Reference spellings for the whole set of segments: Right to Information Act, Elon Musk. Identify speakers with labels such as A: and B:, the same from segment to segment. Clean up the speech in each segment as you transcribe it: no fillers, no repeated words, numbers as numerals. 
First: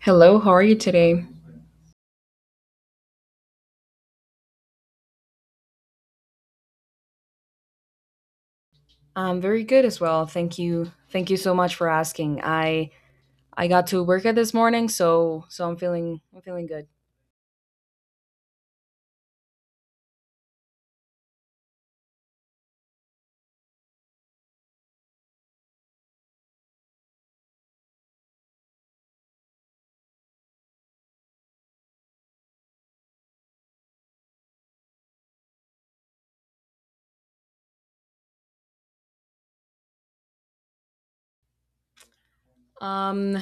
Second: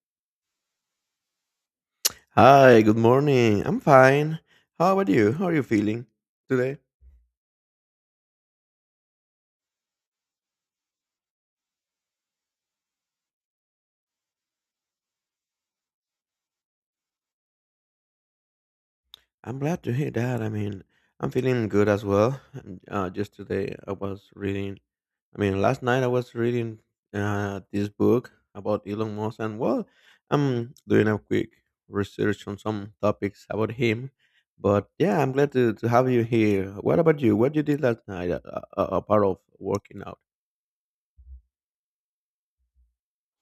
A: Hello, how are you today?
B: Hi, good morning. I'm fine. How about you? How are you feeling today?
A: I'm very good as well. Thank you. Thank you so much for asking. I got to work at this morning, so I'm feeling good.
B: I'm glad to hear that. I mean, I'm feeling good as well. Just today, I was I mean, last night I was reading this book about Elon Musk, and well, I'm doing a quick research on some topics about him. But yeah, I'm glad to have you here. What about you? What you did last night, apart of working out?
A: Um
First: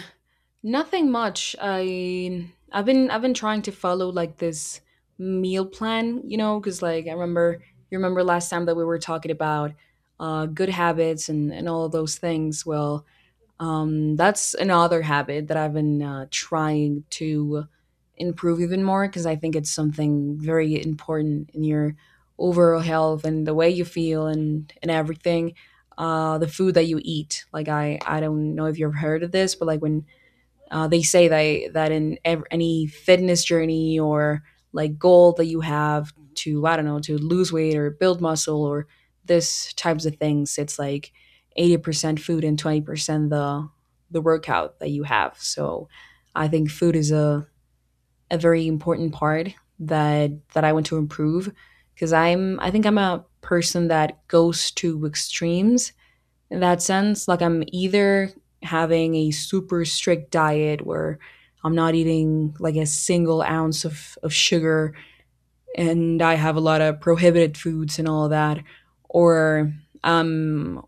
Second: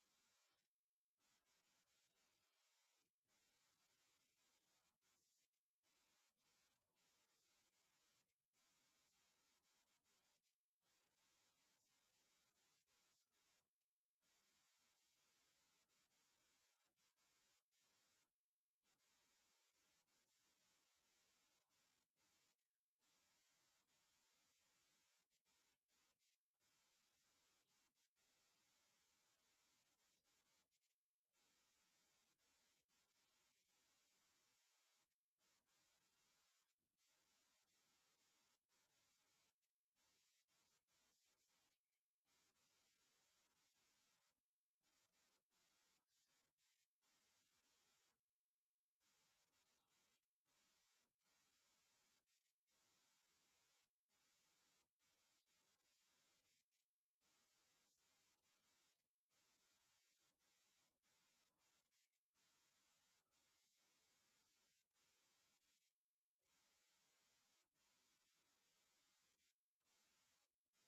A: Nothing much. I've been trying to follow like this meal plan, you know, cuz like I remember you remember last time that we were talking about good habits and all of those things. Well, that's another habit that I've been trying to improve even more because I think it's something very important in your overall health and the way you feel and everything. The food that you eat, like I don't know if you've heard of this, but like when they say that in any fitness journey or like goal that you have to I don't know to lose weight or build muscle or this types of things, it's like 80% food and 20% the workout that you have. So I think food is a very important part that I want to improve because I think I'm a person that goes to extremes in that sense. Like I'm either having a super strict diet where I'm not eating like a single ounce of sugar and I have a lot of prohibited foods and all of that. Or um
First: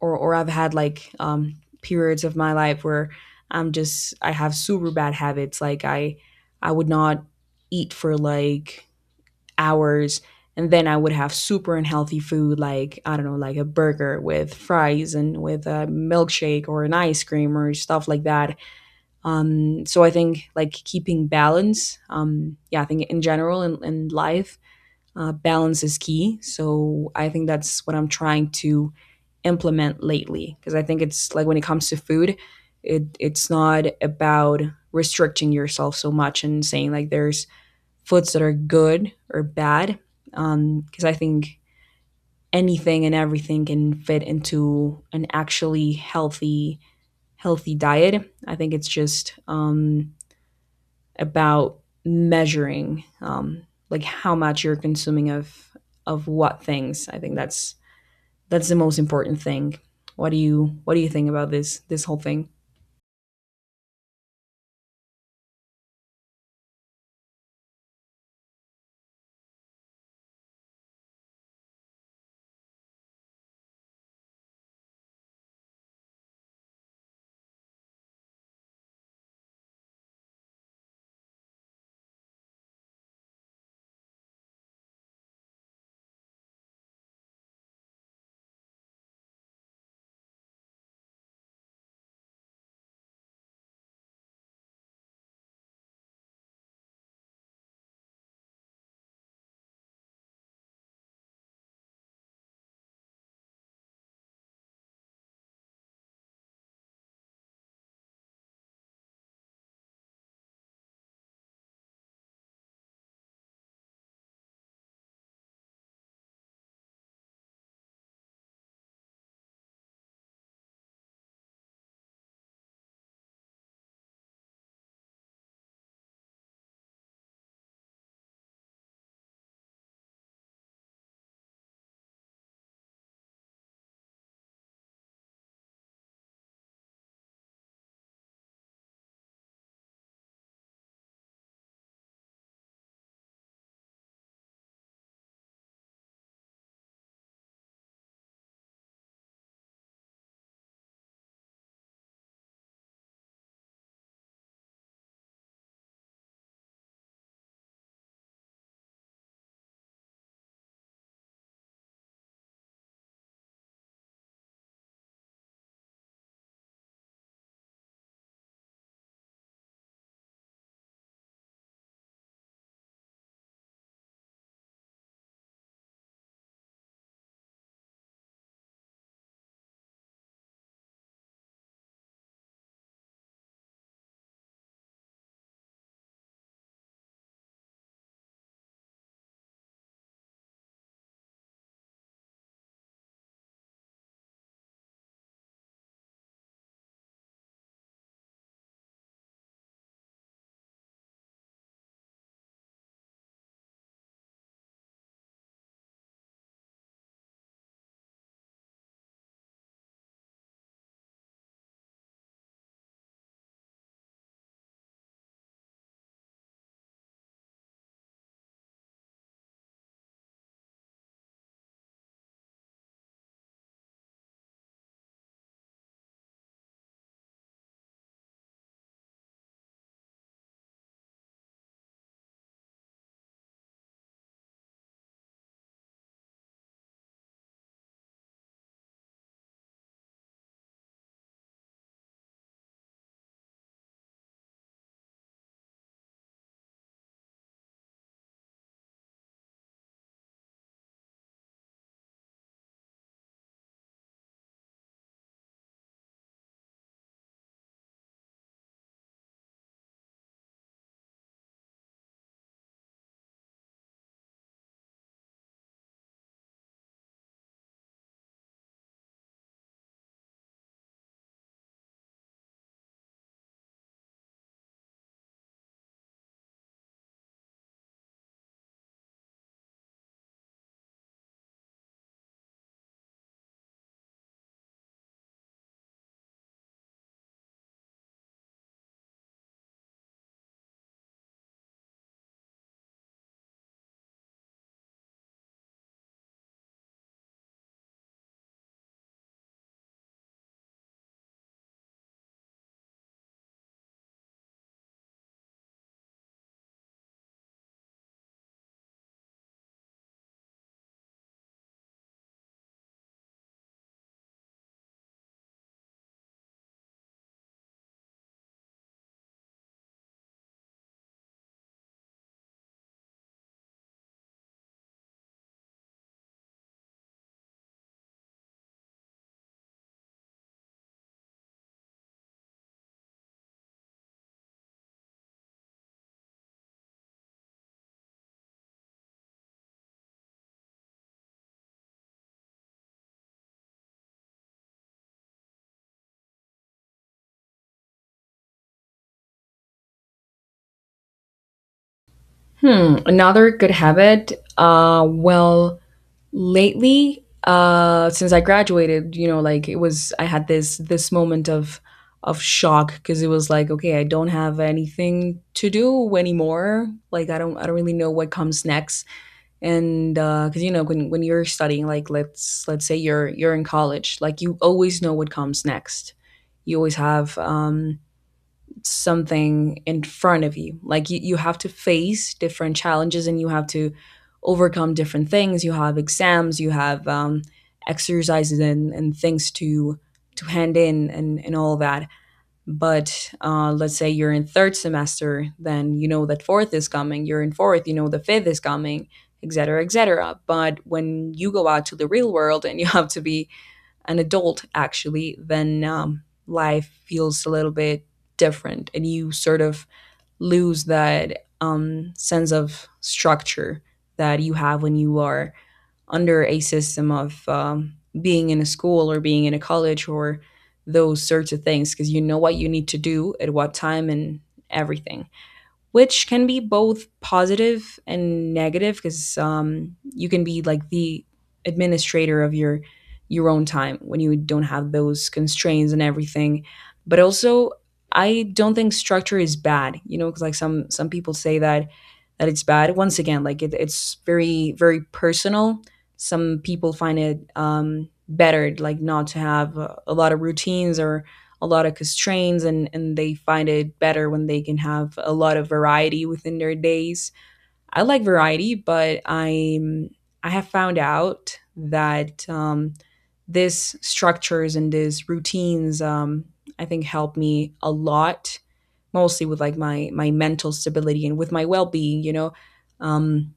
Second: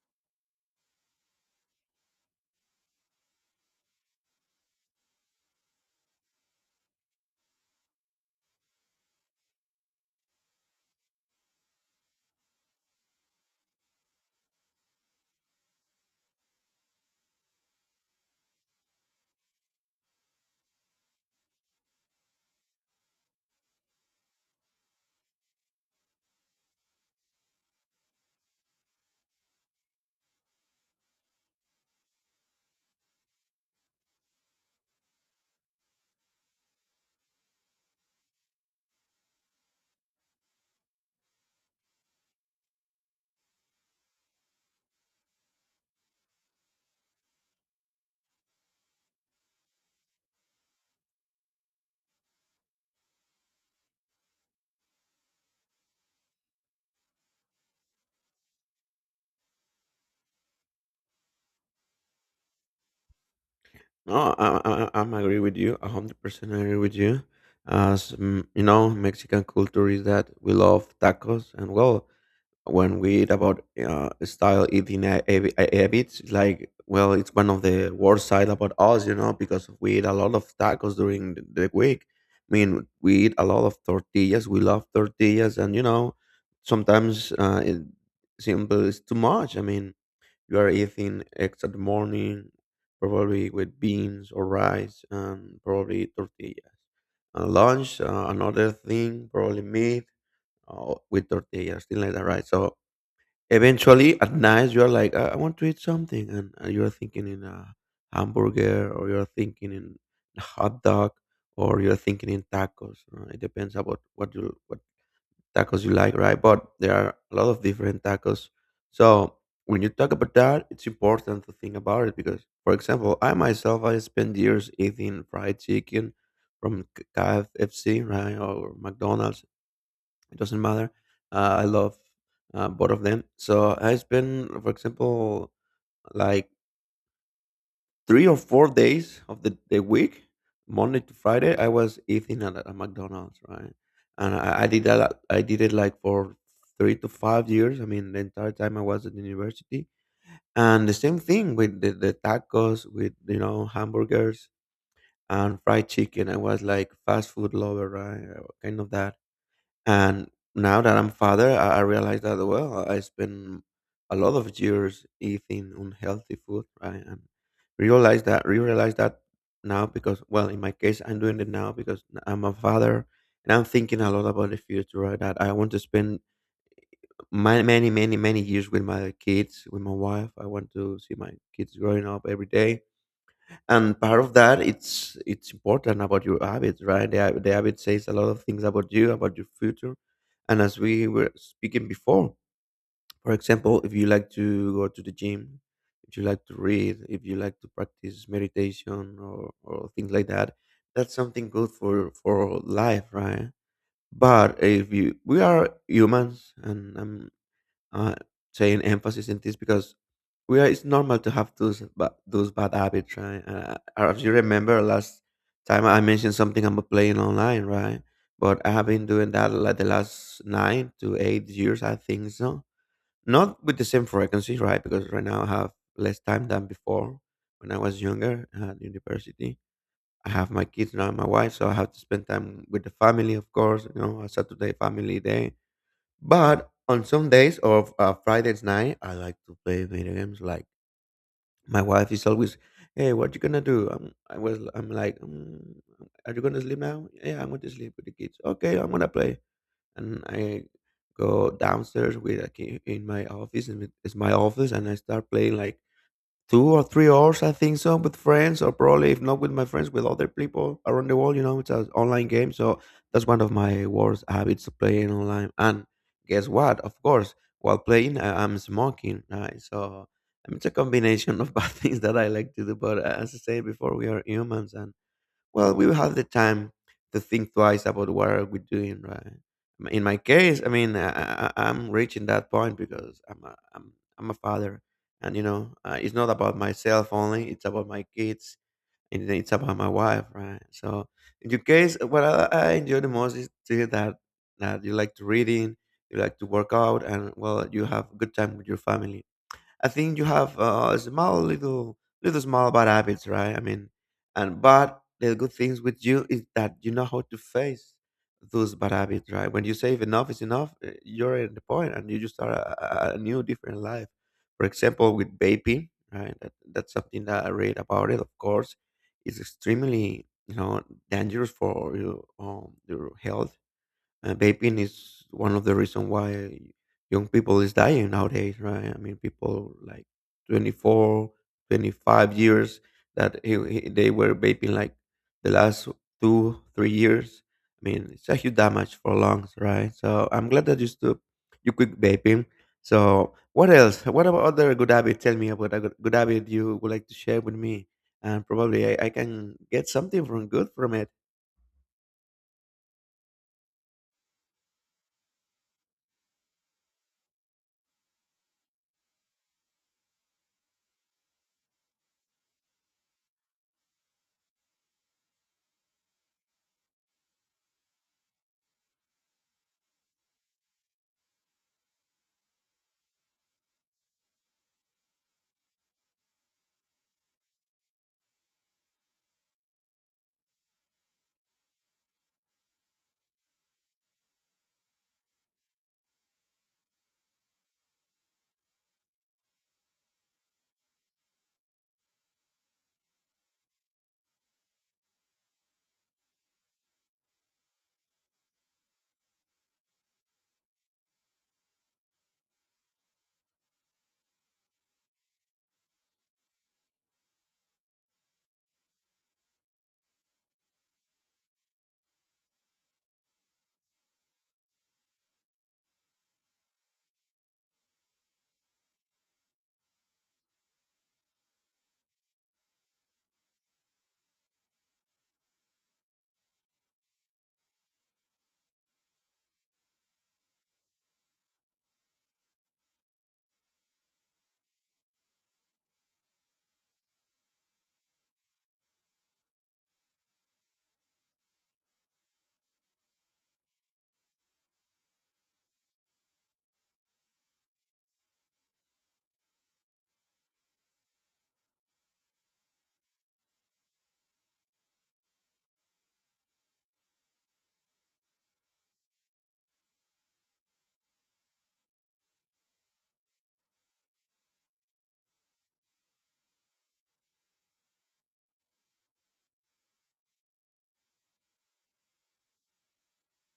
A: or I've had like periods of my life where I have super bad habits. Like I would not eat for like hours and then I would have super unhealthy food like I don't know like a burger with fries and with a milkshake or an ice cream or stuff like that. So I think like keeping balance, yeah, I think in general in life, balance is key. So I think that's what I'm trying to implement lately because I think it's like when it comes to food, it's not about restricting yourself so much and saying like there's foods that are good or bad because I think anything and everything can fit into an actually healthy diet. I think it's just about measuring like how much you're consuming of what things. I think that's the most important thing. What do you What do you think about this whole thing?
B: No, I'm agree with you. 100% agree with you. As mm, you know, Mexican culture is that we love tacos, and well, when we eat about style eating habits, like well, it's one of the worst side about us, you know, because we eat a lot of tacos during the week. I mean, we eat a lot of tortillas. We love tortillas, and you know, sometimes it, simple is too much. I mean, you are eating eggs at the morning, probably with beans or rice, and probably tortillas. And lunch, another thing, probably meat with tortillas, things like that, right? So eventually at night, you're like, I want to eat something. And you're thinking in a hamburger, or you're thinking in a hot dog, or you're thinking in tacos. It depends about what tacos you like, right? But there are a lot of different tacos. So when you talk about that, it's important to think about it because, for example, I spent years eating fried chicken from KFC, right, or McDonald's. It doesn't matter. I love both of them. So I spent, for example, like 3 or 4 days of the week, Monday to Friday, I was eating at a McDonald's, right? And I did that. I did it like for 3 to 5 years. I mean, the entire time I was at university, and the same thing with the tacos, with you know hamburgers and fried chicken. I was like fast food lover, right? Kind of that. And now that I'm father, I realize that well, I spend a lot of years eating unhealthy food, right? And realize that now because well, in my case, I'm doing it now because I'm a father and I'm thinking a lot about the future, right? That I want to spend my many, many, many years with my kids, with my wife. I want to see my kids growing up every day and part of that it's important about your habits, right? The the habit says a lot of things about you, about your future. And as we were speaking before, for example, if you like to go to the gym, if you like to read, if you like to practice meditation or things like that, that's something good for life, right? But if you, we are humans, and uh, saying emphasis in this because we are, it's normal to have those bad habits, right? As you remember, last time I mentioned something about playing online, right? But I have been doing that like the last 9 to 8 years, I think so. Not with the same frequency, right? Because right now I have less time than before, when I was younger at university. I have my kids now, and my wife, so I have to spend time with the family, of course. You know, a Saturday family day, but on some days of Fridays night, I like to play video games. Like my wife is always, "Hey, what you gonna do?" I'm like, mm, "Are you gonna sleep now?" Yeah, I'm going to sleep with the kids. Okay, I'm gonna play, and I go downstairs with a key in my office, and it's my office, and I start playing like 2 or 3 hours, I think so, with friends, or probably if not with my friends, with other people around the world. You know, it's an online game, so that's one of my worst habits, playing online. And guess what? Of course, while playing, I'm smoking. Right? So I mean, it's a combination of bad things that I like to do. But as I said before, we are humans, and well, we will have the time to think twice about what are we doing, right? In my case, I mean, I'm reaching that point because I'm a father, and you know, it's not about myself only; it's about my kids and then it's about my wife, right? So, in your case, I enjoy the most is to hear that you like to reading, you like to work out, and well, you have good time with your family. I think you have small little little small bad habits, right? I mean, and but the good things with you is that you know how to face those bad habits, right? When you save enough is enough, you're at the point, and you just start a new different life. For example, with vaping, right? That's something that I read about it. Of course, it's extremely, you know, dangerous for your health. Uh, vaping is one of the reason why young people is dying nowadays, right? I mean, people like 24, 25 years that they were vaping like the last 2, 3 years. I mean, it's a huge damage for lungs, right? So I'm glad that you quit vaping. So what else? What about other good habit? Tell me about a good good habit you would like to share with me, and probably I can get something from good from it.
A: Hmm, another good habit. Well, lately, since I graduated, you know, like it was I had this moment of shock because it was like okay, I don't have anything to do anymore. Like I don't I don't really know what comes next. And because you know when you're studying, like let's say you're in college, like you always know what comes next. You always have something in front of you. Like you have to face different challenges and you have to overcome different things. You have exams, you have exercises and things to hand in and all that. But let's say you're in third semester, then you know that fourth is coming. You're in fourth, you know the fifth is coming, et cetera, et cetera. But when you go out to the real world and you have to be an adult actually, then life feels a little bit different and you sort of lose that sense of structure that you have when you are under a system of being in a school or being in a college or those sorts of things because you know what you need to do at what time and everything, which can be both positive and negative because you can be like the administrator of your own time when you don't have those constraints and everything. But also, I don't think structure is bad, you know, because like some people say that it's bad. Once again, like it's very personal. Some people find it better, like not to have a lot of routines or a lot of constraints, and they find it better when they can have a lot of variety within their days. I like variety, but I have found out that these structures and these routines, I think help me a lot, mostly with like my mental stability and with my well being. You know, um,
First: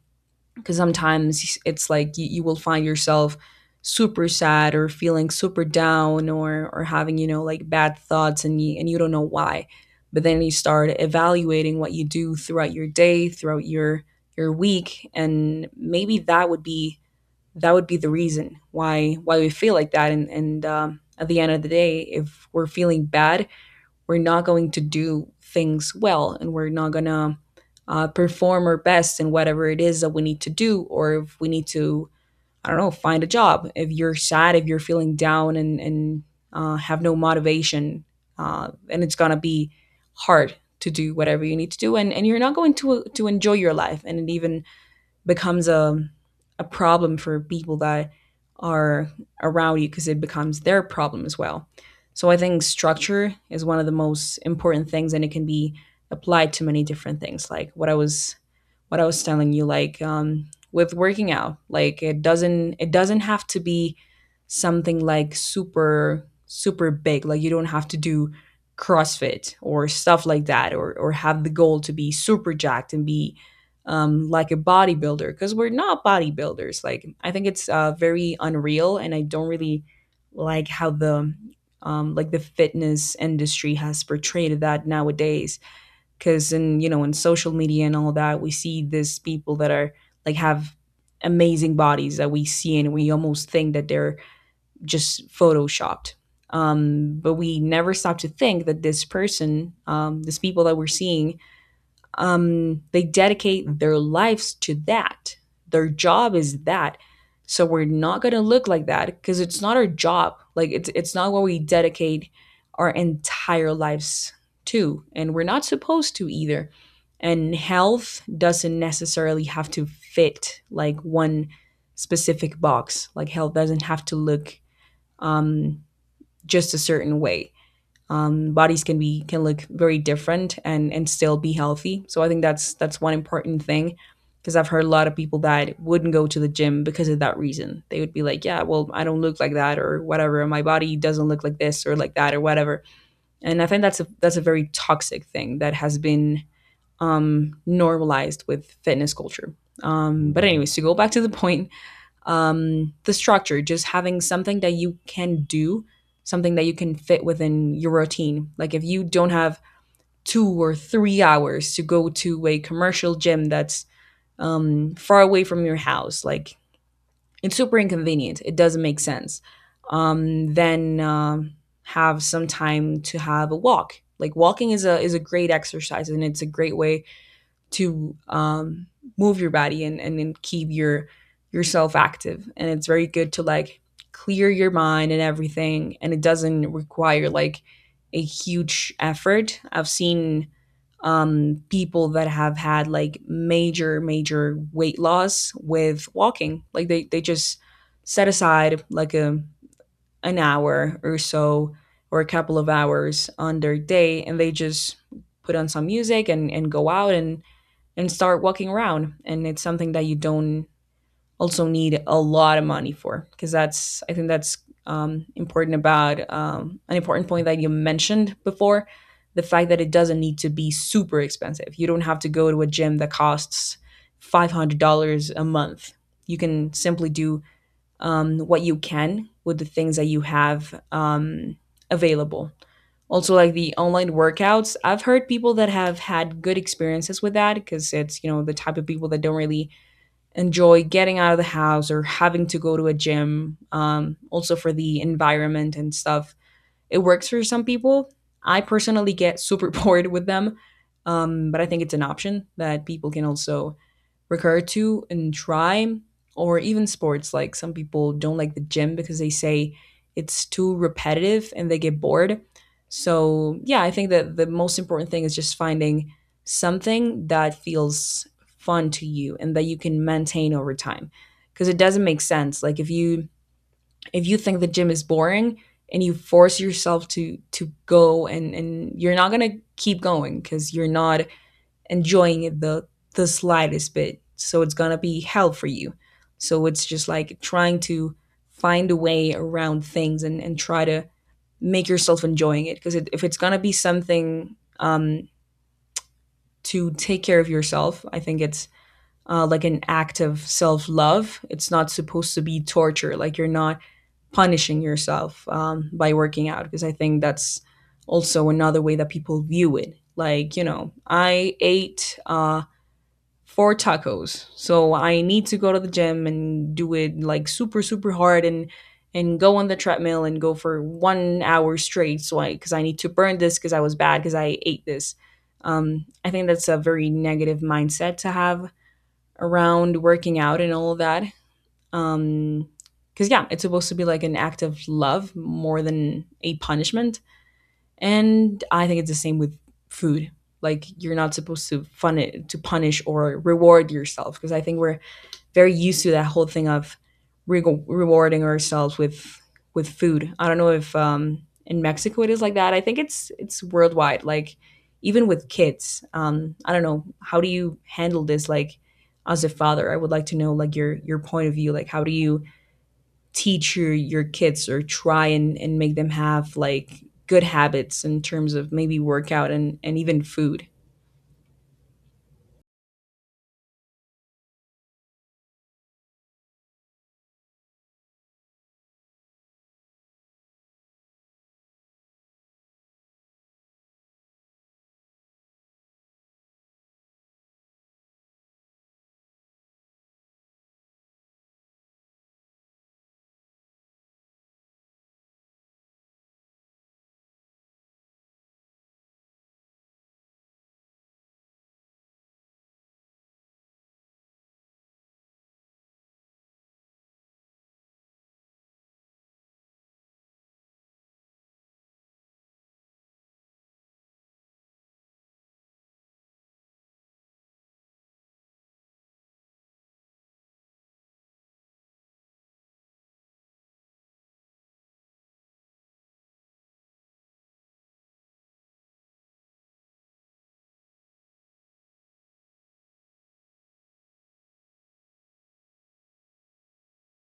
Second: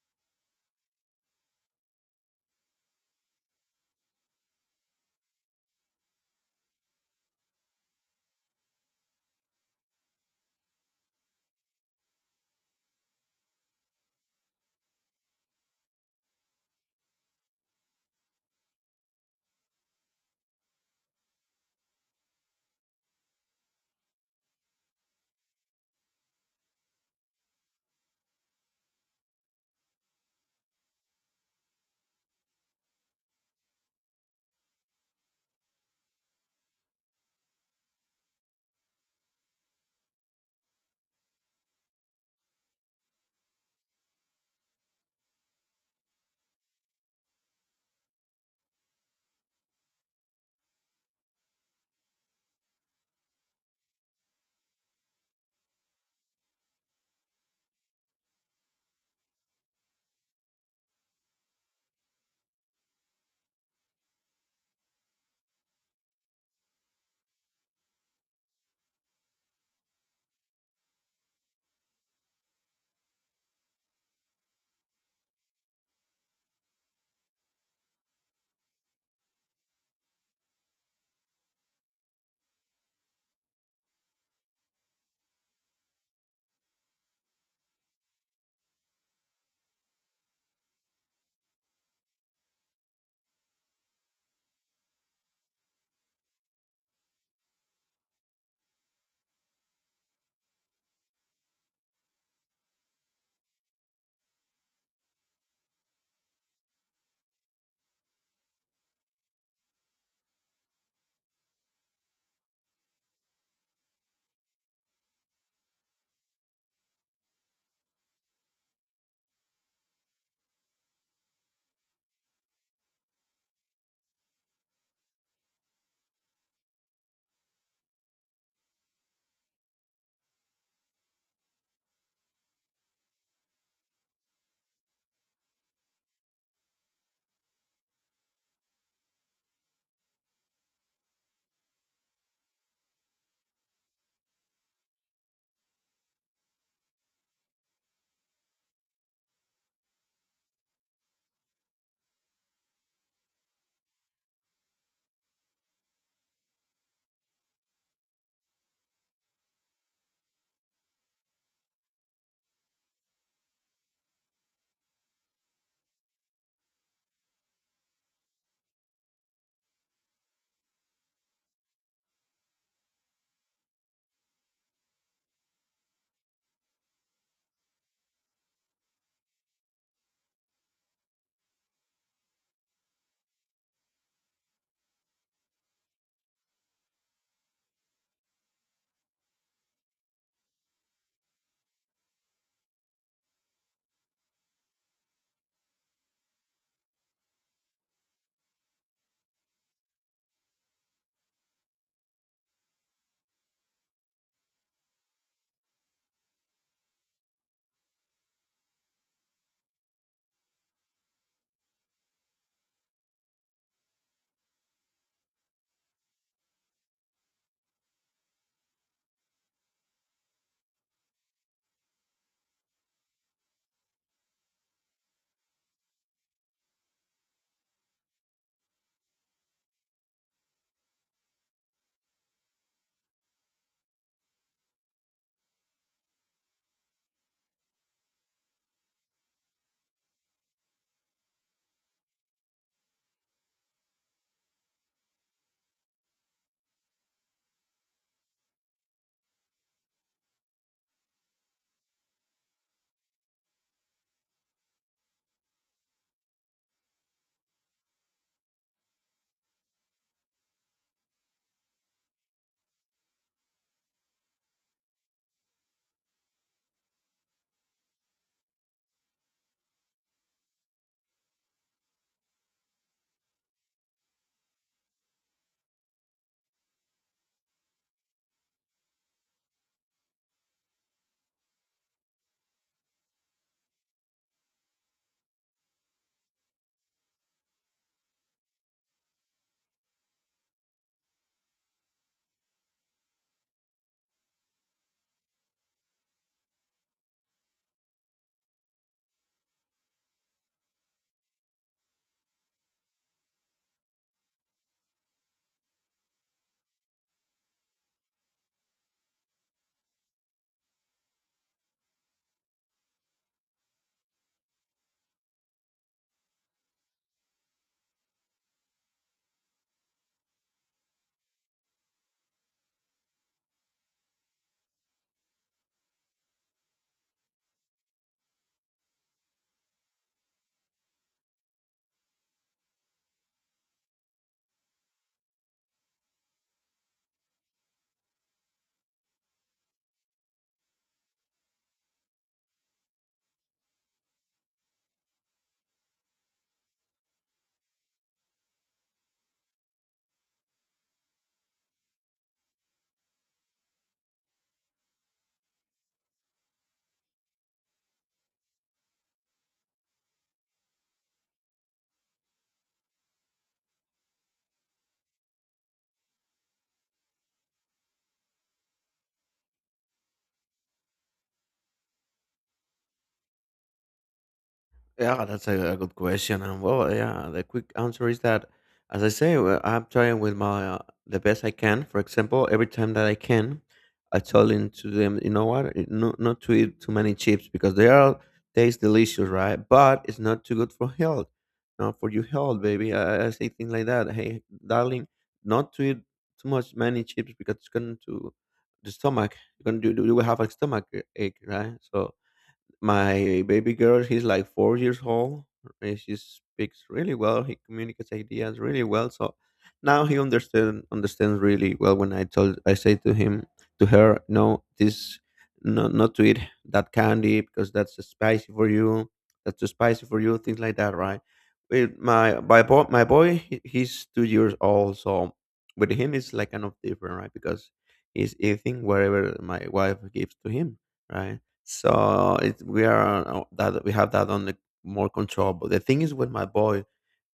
A: because sometimes it's like you will find yourself super sad or feeling super down or having you know like bad thoughts and you don't know why, but then you start evaluating what you do throughout your day, throughout your week, and maybe that would be the reason why we feel like that. And At the end of the day, if we're feeling bad, we're not going to do things well and we're not going to perform our best in whatever it is that we need to do. Or if we need to, I don't know, find a job, if you're sad, if you're feeling down, and have no motivation, and it's going to be hard to do whatever you need to do, and you're not going to enjoy your life, and even becomes a problem for people that are around you because it becomes their problem as well. So I think structure is one of the most important things, and it can be applied to many different things. Like what I was telling you, like with working out, like it doesn't have to be something like super, super big. Like you don't have to do CrossFit or stuff like that, or have the goal to be super jacked and be like a bodybuilder because we're not bodybuilders. Like I think it's very unreal, and I don't really like how the like the fitness industry has portrayed that nowadays. Because in you know in social media and all that, we see these people that are have amazing bodies that we see, and we almost think that they're just photoshopped. But we never stop to think that these people that we're seeing, they dedicate their lives to that. Their job is that. So we're not going to look like that because it's not our job. Like it's not what we dedicate our entire lives to, and we're not supposed to either. And health doesn't necessarily have to fit like one specific box. Like health doesn't have to look um, just a certain way. Bodies can be can look very different and still be healthy, so I think that's one important thing. Because I've heard a lot of people that wouldn't go to the gym because of that reason. They would be like, yeah, well, I don't look like that or whatever, my body doesn't look like this or like that or whatever. And I think that's a very toxic thing that has been normalized with fitness culture. But anyways, to go back to the point, the structure, just having something that you can do, something that you can fit within your routine. Like if you don't have 2 or 3 hours to go to a commercial gym that's far away from your house, like it's super inconvenient. It doesn't make sense. Then Have some time to have a walk. Like walking is a great exercise and it's a great way to move your body, and keep yourself active. And it's very good to like clear your mind and everything. And it doesn't require like a huge effort. I've seen people that have had like major, major weight loss with walking. Like they just set aside like a an hour or so or a couple of hours on their day, and they just put on some music, and go out and start walking around. And it's something that you don't also need a lot of money for, because that's I think that's important about an important point that you mentioned before, the fact that it doesn't need to be super expensive. You don't have to go to a gym that costs $500 a month. You can simply do what you can with the things that you have, available. Also, like the online workouts, I've heard people that have had good experiences with that because it's, you know, the type of people that don't really enjoy getting out of the house or having to go to a gym. Also, for the environment and stuff, it works for some people. I personally get super bored with them, but I think it's an option that people can also recur to and try, or even sports. Like some people don't like the gym because they say it's too repetitive and they get bored. So, yeah, I think that the most important thing is just finding something that feels fun to you and that you can maintain over time because it doesn't make sense like if you think the gym is boring and you force yourself to go and you're not going to keep going because you're not enjoying it the slightest bit. So it's gonna be hell for you. So it's just like trying to find a way around things and try to make yourself enjoying it. Because it, if it's gonna be something to take care of yourself, I think it's like an act of self love. It's not supposed to be torture. Like you're not punishing yourself by working out. Because I think that's also another way that people view it. Like you know, I ate. For tacos. So I need to go to the gym and do it like super super hard and go on the treadmill and go for 1 hour straight so I cuz I need to burn this cuz I was bad cuz I ate this. I think that's a very negative mindset to have around working out and all of that. Um Cuz yeah, it's supposed to be like an act of love more than a punishment. And I think it's the same with food. Like you're not supposed to fun it to punish or reward yourself because I think we're very used to that whole thing of rewarding ourselves with food. I don't know if in Mexico it is like that. I think it's worldwide. Like even with kids, I don't know how do you handle this? Like as a father, I would like to know like your point of view. Like how do you teach your kids or try and make them have like good habits in terms of maybe workout and even food.
B: Yeah, that's a good question. And well, yeah, the quick answer is that, as I say, well, I'm trying with my the best I can. For example, every time that I can, I tell them, you know what, eh, no, not to eat too many chips because they are taste delicious, right? But it's not too good for health. Not for your health, baby. I say things like that. Hey, darling, not to eat too much many chips because it's going to the stomach. You're gonna do You will have a stomach ache, right? So my baby girl, she's like 4 years old, and she speaks really well, he communicates ideas really well. So now he understands really well when I say to him, to her, no, not to eat that candy because that's too spicy for you, things like that, right? With my boy, he's 2 years old. So with him it's like kind of different, right? Because he's eating whatever my wife gives to him, right? So it, we are on- that we have that on the more control. But the thing is, with my boy,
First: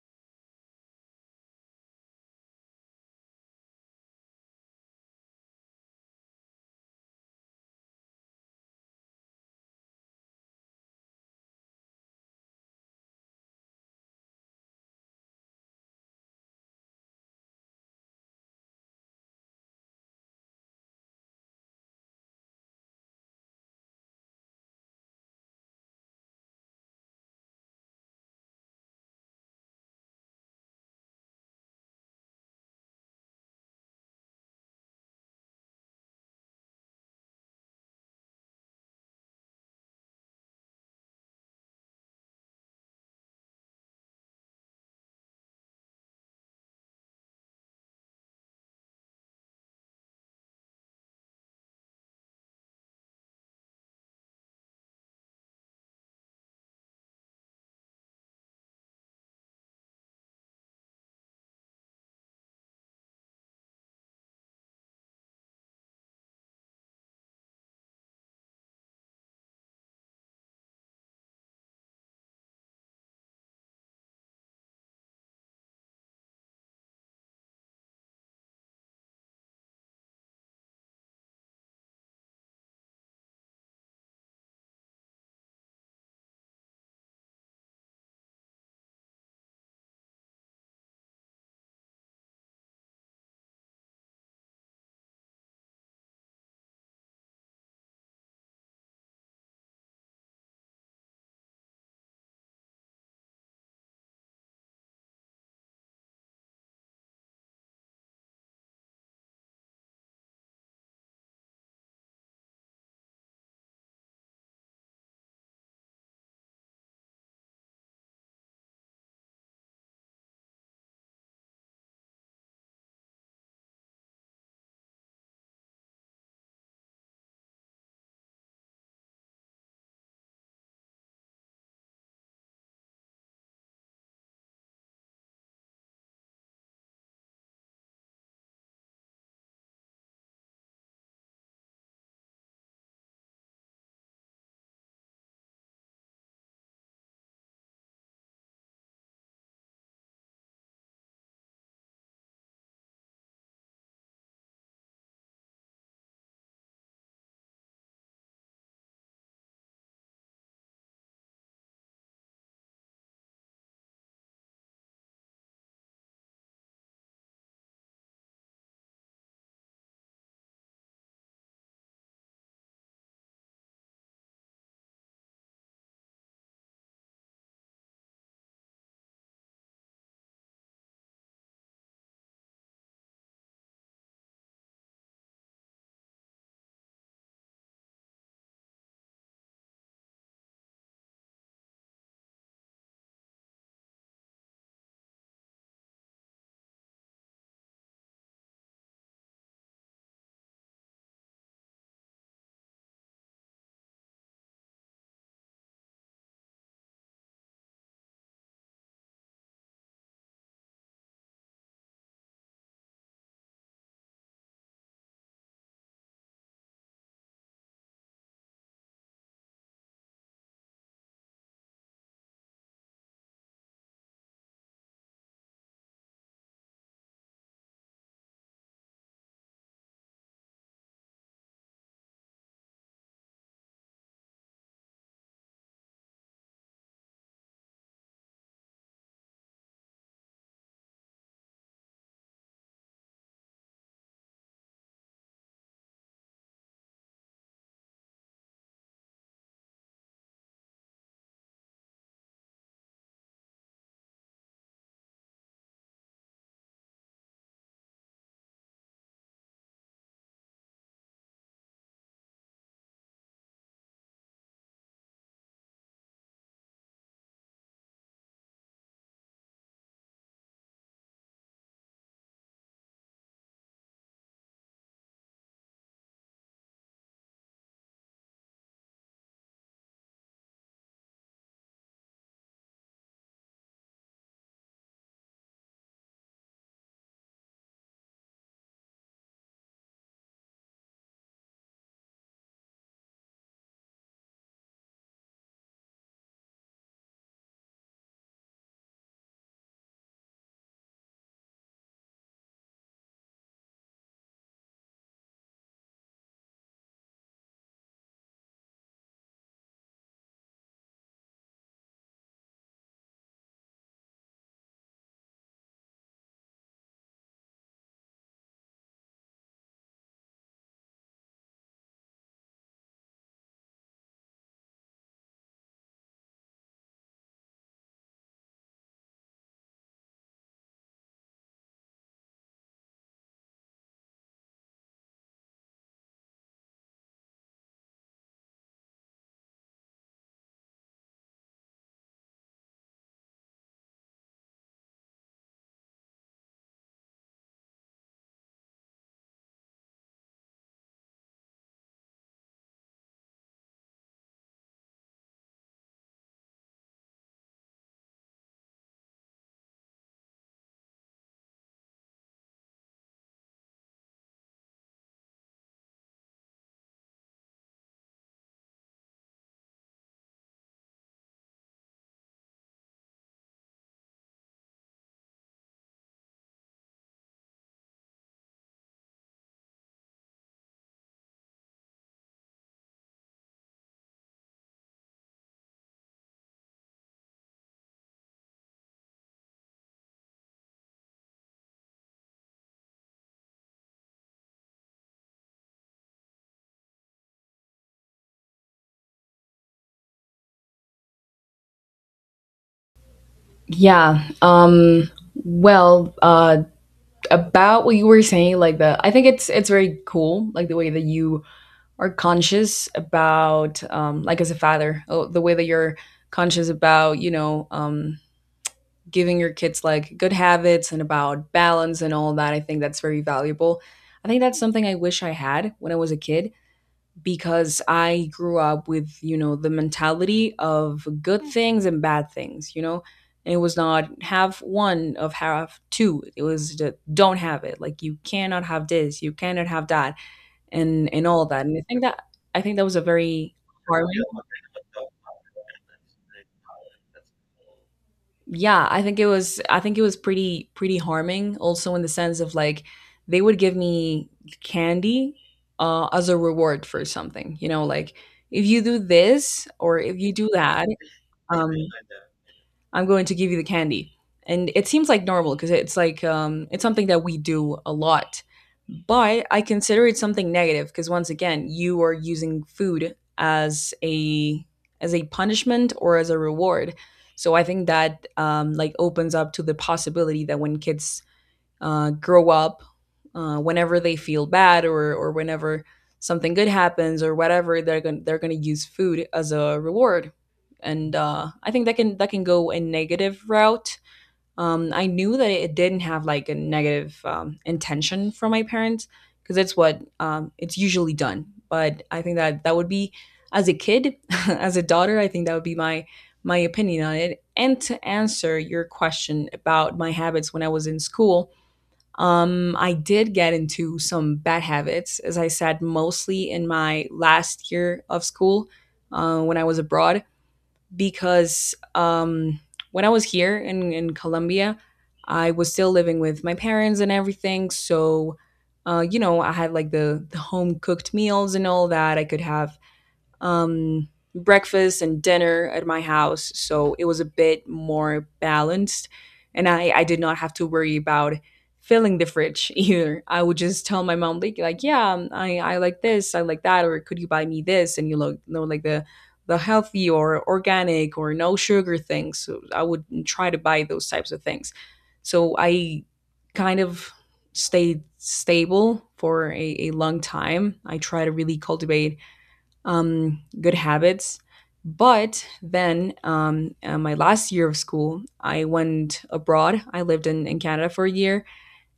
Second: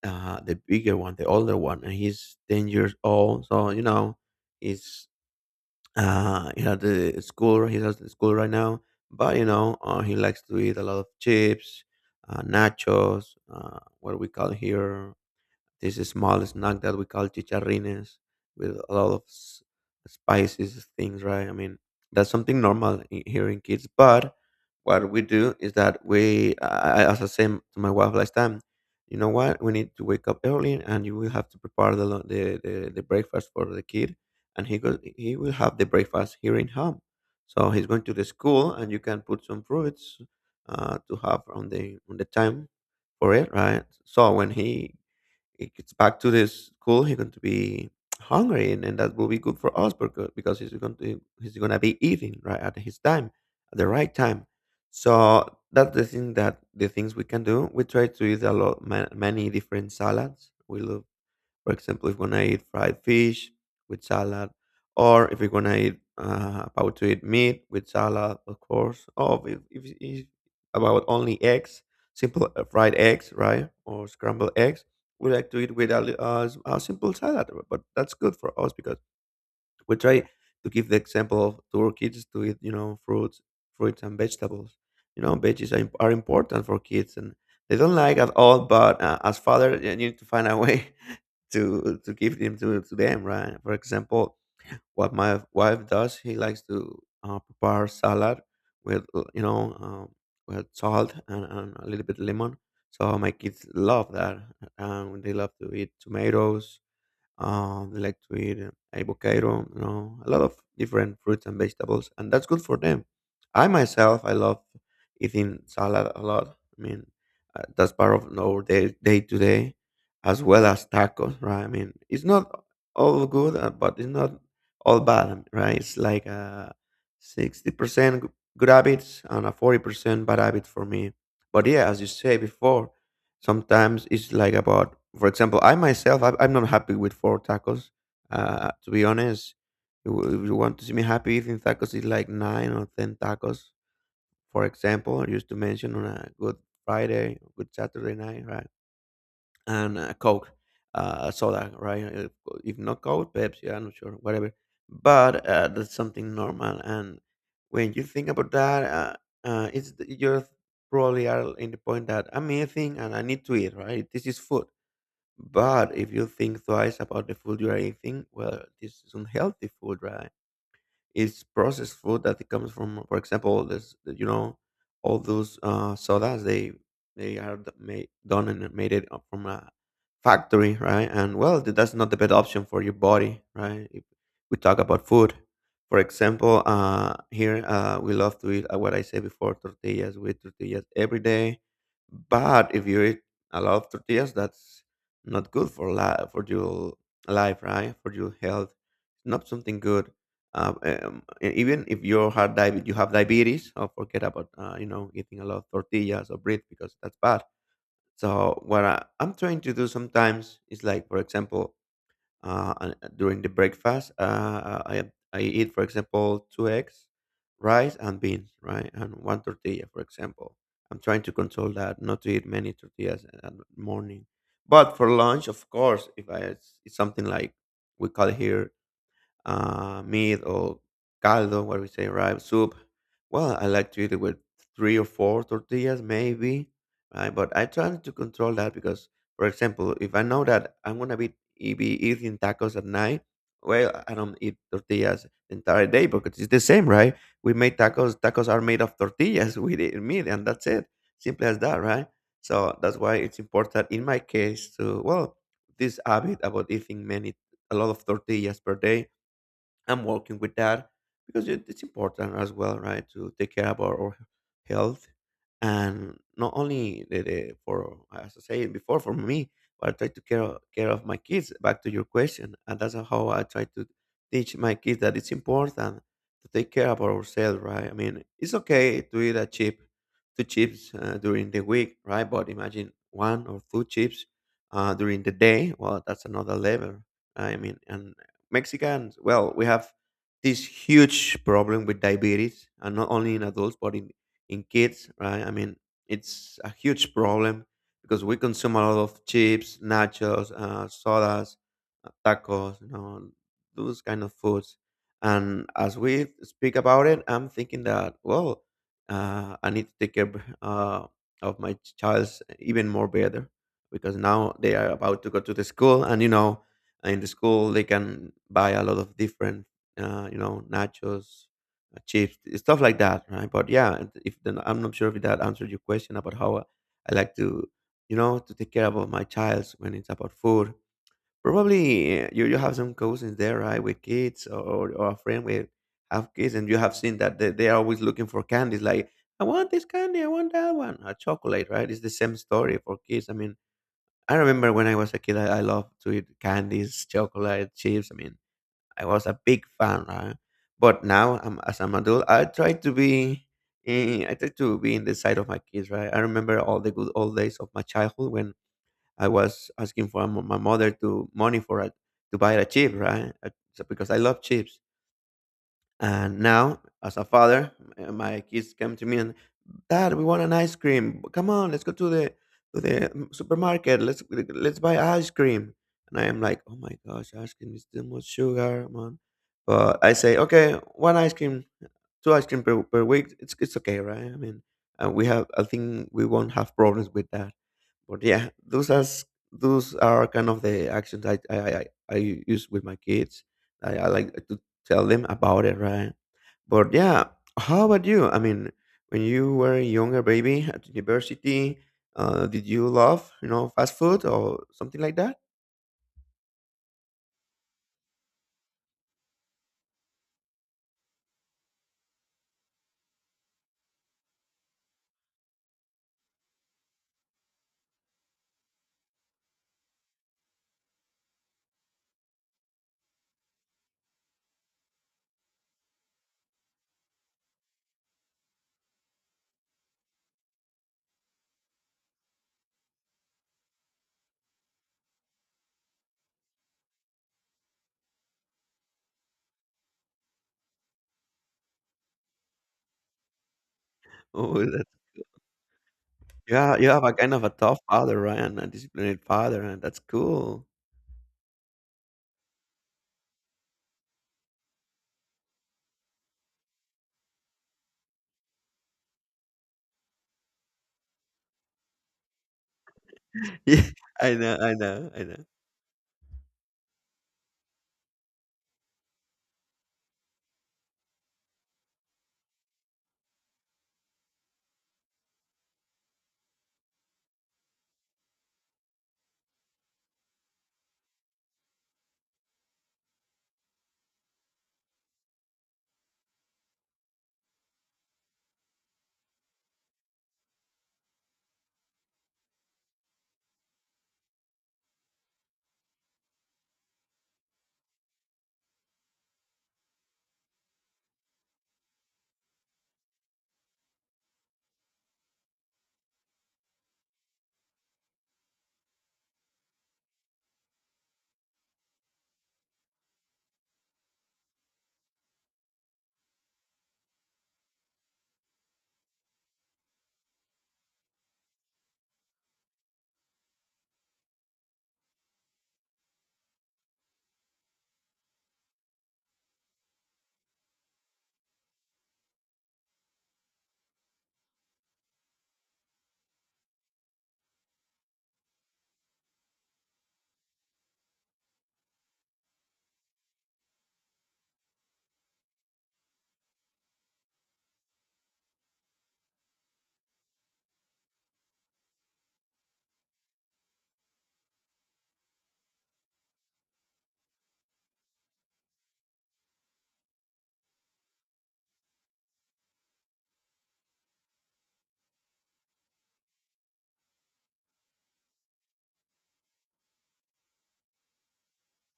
B: the bigger one, the older one, and he's 10 years old. So you know, he's he at the school. He has the school right now. But you know, he likes to eat a lot of chips, nachos, what we call here this small snack that we call chicharrines with a lot of spices things, right? I mean, that's something normal, here in kids. But what we do is that as I said to my wife last time, you know what, we need to wake up early, and you will have to prepare the breakfast for the kid, and he will have the breakfast here in home. So he's going to the school, and you can put some fruits to have on the time for it, right? So when he it gets back to the school, he's going to be hungry, and that will be good for us, because he's going to be eating right at his time, at the right time. So that's the thing, that the things we can do. We try to eat a lot, many different salads. We love, for example, if we're gonna eat fried fish with salad, or if we're gonna eat about to eat meat with salad, of course. Or if it's about only eggs, simple fried eggs, right, or scrambled eggs, we like to eat with a simple salad. But that's good for us because we try to give the example to our kids to eat, you know, fruits, fruits and vegetables. You know, veggies are, are important for kids, and they don't like at all. But as father, you need to find a way to give them to them, right? For example, what my wife does, he likes to prepare salad with with salt and a little bit lemon. So my kids love that, and they love to eat tomatoes. They like to eat avocado, you know, a lot of different fruits and vegetables, and that's good for them. I myself, I love eating salad a lot. I mean, that's part of our day to day, as well as tacos, right? I mean, it's not all good, but it's not all bad, right? It's like a 60% good habits and a 40% bad habit for me. But yeah, as you say before, sometimes it's like about. For example, I myself, I'm not happy with four tacos, to be honest. If you want to see me happy eating tacos, it's like nine or ten tacos. For example, I used to mention on a good Friday, good Saturday night, right? And Coke, soda, right? If not Coke, Pepsi, I'm not sure, whatever. But that's something normal. And when you think about that, it's, you're probably are in the point that I'm eating and I need to eat, right? This is food. But if you think twice about the food you are eating, well, this is unhealthy food, right? It's processed food that it comes from. For example, this, you know, all those sodas, they are d- made done and made it up from a factory, right? And well, that's not the best option for your body, right? If we talk about food, for example, here we love to eat, what I said before, tortillas. We eat tortillas every day. But if you eat a lot of tortillas, that's not good for life, for your life, right? For your health, not something good. Even if you have diabetes, you have diabetes, oh, forget about you know, eating a lot of tortillas or bread because that's bad. So what I'm trying to do sometimes is like, for example, during the breakfast, I eat, for example, two eggs, rice and beans, right, and one tortilla, for example. I'm trying to control that, not to eat many tortillas at morning. But for lunch, of course, if I, it's something like we call here, meat or caldo, what we say, right? Soup. Well, I like to eat it with three or four tortillas, maybe, right? But I try to control that because, for example, if I know that I'm gonna be be eating tacos at night, well, I don't eat tortillas the entire day because it's the same, right? We make tacos. Tacos are made of tortillas with meat, and that's it. Simple as that, right? So that's why it's important in my case to, well, this habit about eating many a lot of tortillas per day, I'm working with that because it's important as well, right? To take care about our health, and not only the for, as I said before, for me, but I try to care of my kids. Back to your question, and that's how I try to teach my kids that it's important to take care about ourselves, right? I mean, it's okay to eat a chip, two chips, during the week, right? But imagine one or two chips during the day. Well, that's another level, right? I mean, and Mexicans, well, we have this huge problem with diabetes, and not only in adults but in kids, right? I mean, it's a huge problem because we consume a lot of chips, nachos, sodas, tacos, you know, those kind of foods. And as we speak about it, I'm thinking that, well, I need to take care of my child's even more better because now they are about to go to the school, and you know, in the school they can buy a lot of different, you know, nachos, chips, stuff like that, right? But yeah, if then I'm not sure if that answered your question about how I like to, you know, to take care about my child when it's about food. Probably you have some cousins there, right, with kids, or a friend with have kids, and you have seen that they are always looking for candies, like, I want this candy, I want that one, a chocolate, right? It's the same story for kids. I mean, I remember when I was a kid, I loved to eat candies, chocolate, chips. I mean, I was a big fan, right? But now, as I'm adult, I try to be, I try to be in the side of my kids, right? I remember all the good old days of my childhood when I was asking for my mother to money for a, to buy a chip, right? Because I love chips, and now, as a father, my kids come to me and, Dad, we want an ice cream. Come on, let's go to the supermarket. Let's buy ice cream. And I am like, oh my gosh, ice cream is too much sugar, man. But I say, okay, one ice cream, two ice cream per, per week. It's okay, right? I mean, we have, I think we won't have problems with that. But yeah, those are kind of the actions I use with my kids. I like to tell them about it, right? But yeah, how about you? I mean, when you were a younger baby at university, did you love, you know, fast food
A: Yeah.
B: or something
A: Um
B: like that?
A: well, uh about what you were saying like the I think it's very cool like the way that you are conscious about like as a father, oh, the way that you're conscious about, you know, giving your kids like good habits and about balance and all that. I think that's very valuable. I think that's something I wish I had when I was a kid because I grew up with, you know, the mentality of good things and bad things, you know? It was not have one of have two. It was the don't have it. Like you cannot have this, you cannot have that, and all that. And I think that was a very harming.
B: Oh, that, yeah, you have a kind of a tough father, right, and a
A: Yeah,
B: disciplined father,
A: I
B: and
A: think
B: that's
A: it was
B: cool.
A: pretty pretty harming also in the sense of like they would give me candy as a reward for something, you know, like if you do this or if you do that um, I'm going to give you the
B: Yeah,
A: candy.
B: I know,
A: And
B: I
A: it seems
B: know,
A: like
B: I know.
A: normal because it's like it's something that we do a lot. But I consider it something negative because once again, you are using food as a punishment or as a reward. So I think that like opens up to the possibility that when kids grow up whenever they feel bad or whenever something good happens or whatever they're going to use food as a reward and I think that can go a negative route, I knew that it didn't have like a negative intention from my parents because it's what it's usually done, but I think that would be as a kid as a daughter, I think that would be my my opinion on it. And to answer your question about my habits when I was in school, I did get into some bad habits, as I said, mostly in my last year of school when I was abroad, because when I was here in Colombia, I was still living with my parents and everything. So, you know, I had like the home cooked meals and all that. I could have um, breakfast and dinner at my house. So it was a bit more balanced. And I did not have to worry about filling the fridge either. I would just tell my mom, like yeah, I like this, I like that, or could you buy me this? And you know like the healthy or organic or no sugar things. So I would try to buy those types of things. So I kind of stayed stable for a long time. I try to really cultivate good habits. But then, my last year of school, I went abroad. I lived in Canada for a year.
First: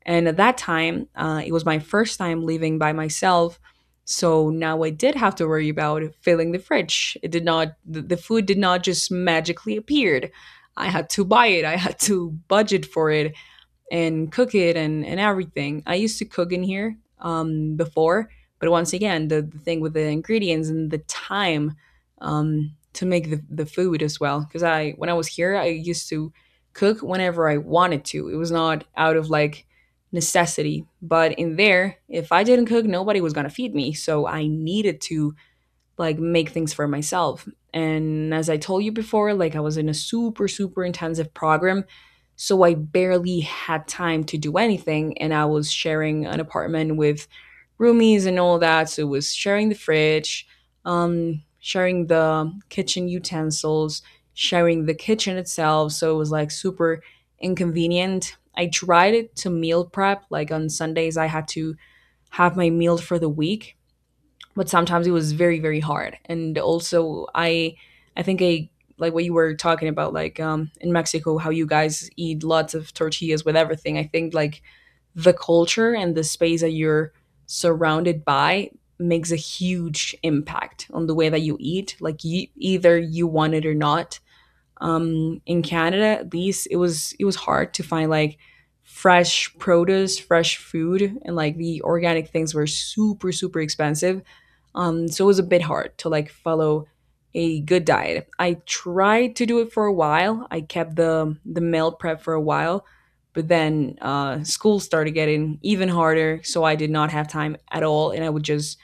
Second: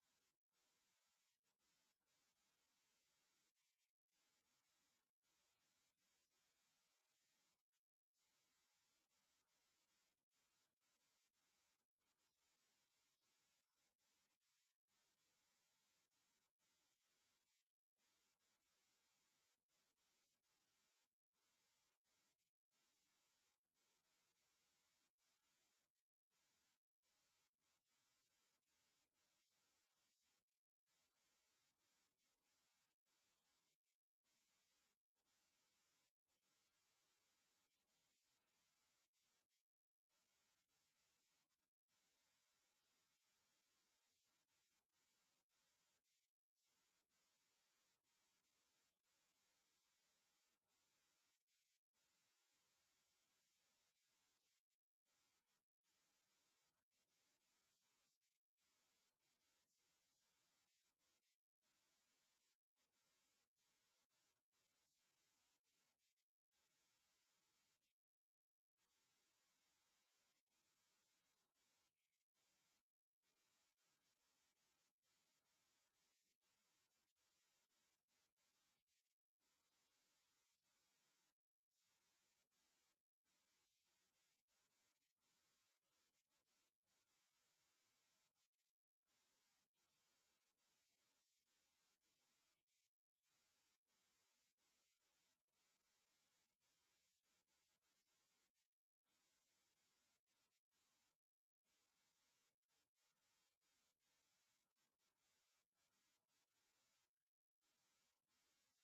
A: And at that time, it was my first time leaving by myself. So now I did have to worry about filling the fridge. It did not, the food did not just magically appeared. I had to buy it, I had to budget for it and cook it and everything. I used to cook in here before, but once again, the thing with the ingredients and the time to make the food as well. Because I, when I was here, I used to cook whenever I wanted to. It was not out of like necessity. But in there, if I didn't cook, nobody was going to feed me. So I needed to like make things for myself. And as I told you before, like I was in a super, super intensive program. So I barely had time to do anything. And I was sharing an apartment with roomies and all that. So it was sharing the fridge, sharing the kitchen utensils, sharing the kitchen itself. So it was like super inconvenient. I tried it to meal prep. Like on Sundays, I had to have my meal for the week, but sometimes it was very very hard. And also I think I like what you were talking about, like in Mexico how you guys eat lots of tortillas with everything. I think like the culture and the space that you're surrounded by makes a huge impact on the way that you eat, like you, either you want it or not. In Canada, at least, it was hard to find like fresh produce, fresh food, and like the organic things were super super expensive. So it was a bit hard to like follow a good diet. I tried to do it for a while. I kept the meal prep for a while, but then school started getting even harder, so I did not have time at all, and I would just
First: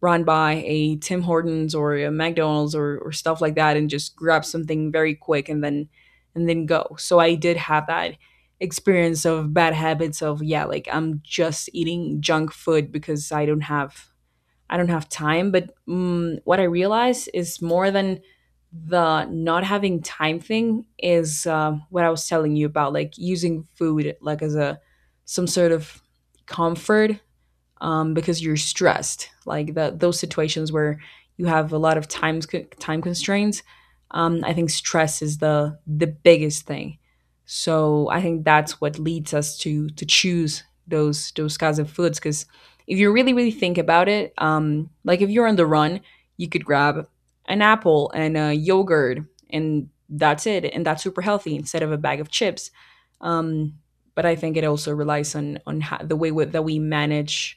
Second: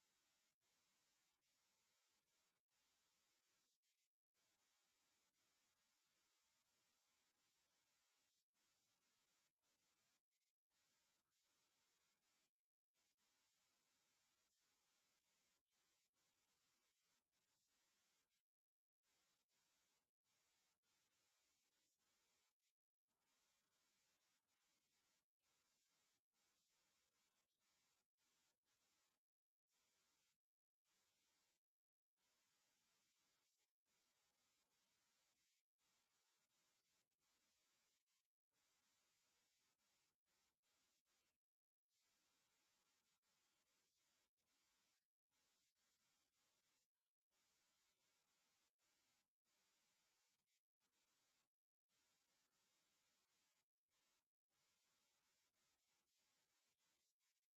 A: run by a Tim Hortons or a McDonald's or stuff like that and just grab something very quick and then go. So I did have that experience of bad habits of, yeah, like I'm just eating junk food because I don't have time. But mm, what I realize is more than the not having time thing is what I was telling you about, like using food like as a some sort of comfort because you're stressed. Like the, those situations where you have a lot of time constraints. I think stress is the biggest thing. So I think that's what leads us to choose those kinds of foods. Because if you really really think about it, like if you're on the run, you could grab an apple and a yogurt, and that's it, and that's super healthy instead of a bag of chips. Um, but I think it also relies on the way that we manage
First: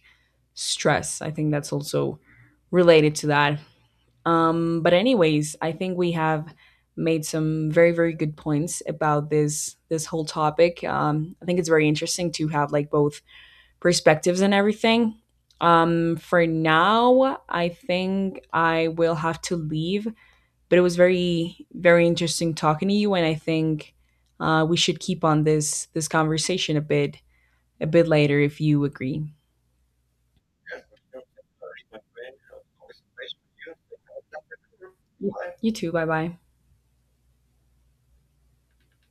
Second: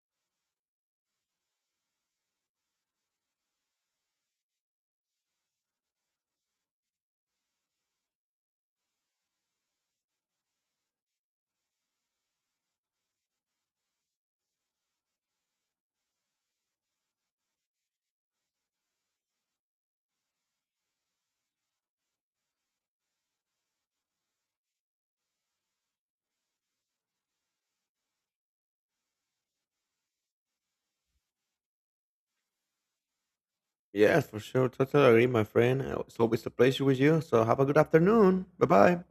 A: stress. I think that's also related to that. But anyways, I think we have made some very very good points about this this whole topic. I think it's very interesting to have like both perspectives and everything. For now, I think I will have to leave. But it was very very interesting talking to you, and I think we should keep on this this conversation a bit later if you agree.
B: Yes, for sure. Totally agree,
A: Yeah.
B: my
A: You
B: friend.
A: too. Bye
B: It's
A: bye.
B: always a pleasure with you. So have a good afternoon. Bye bye.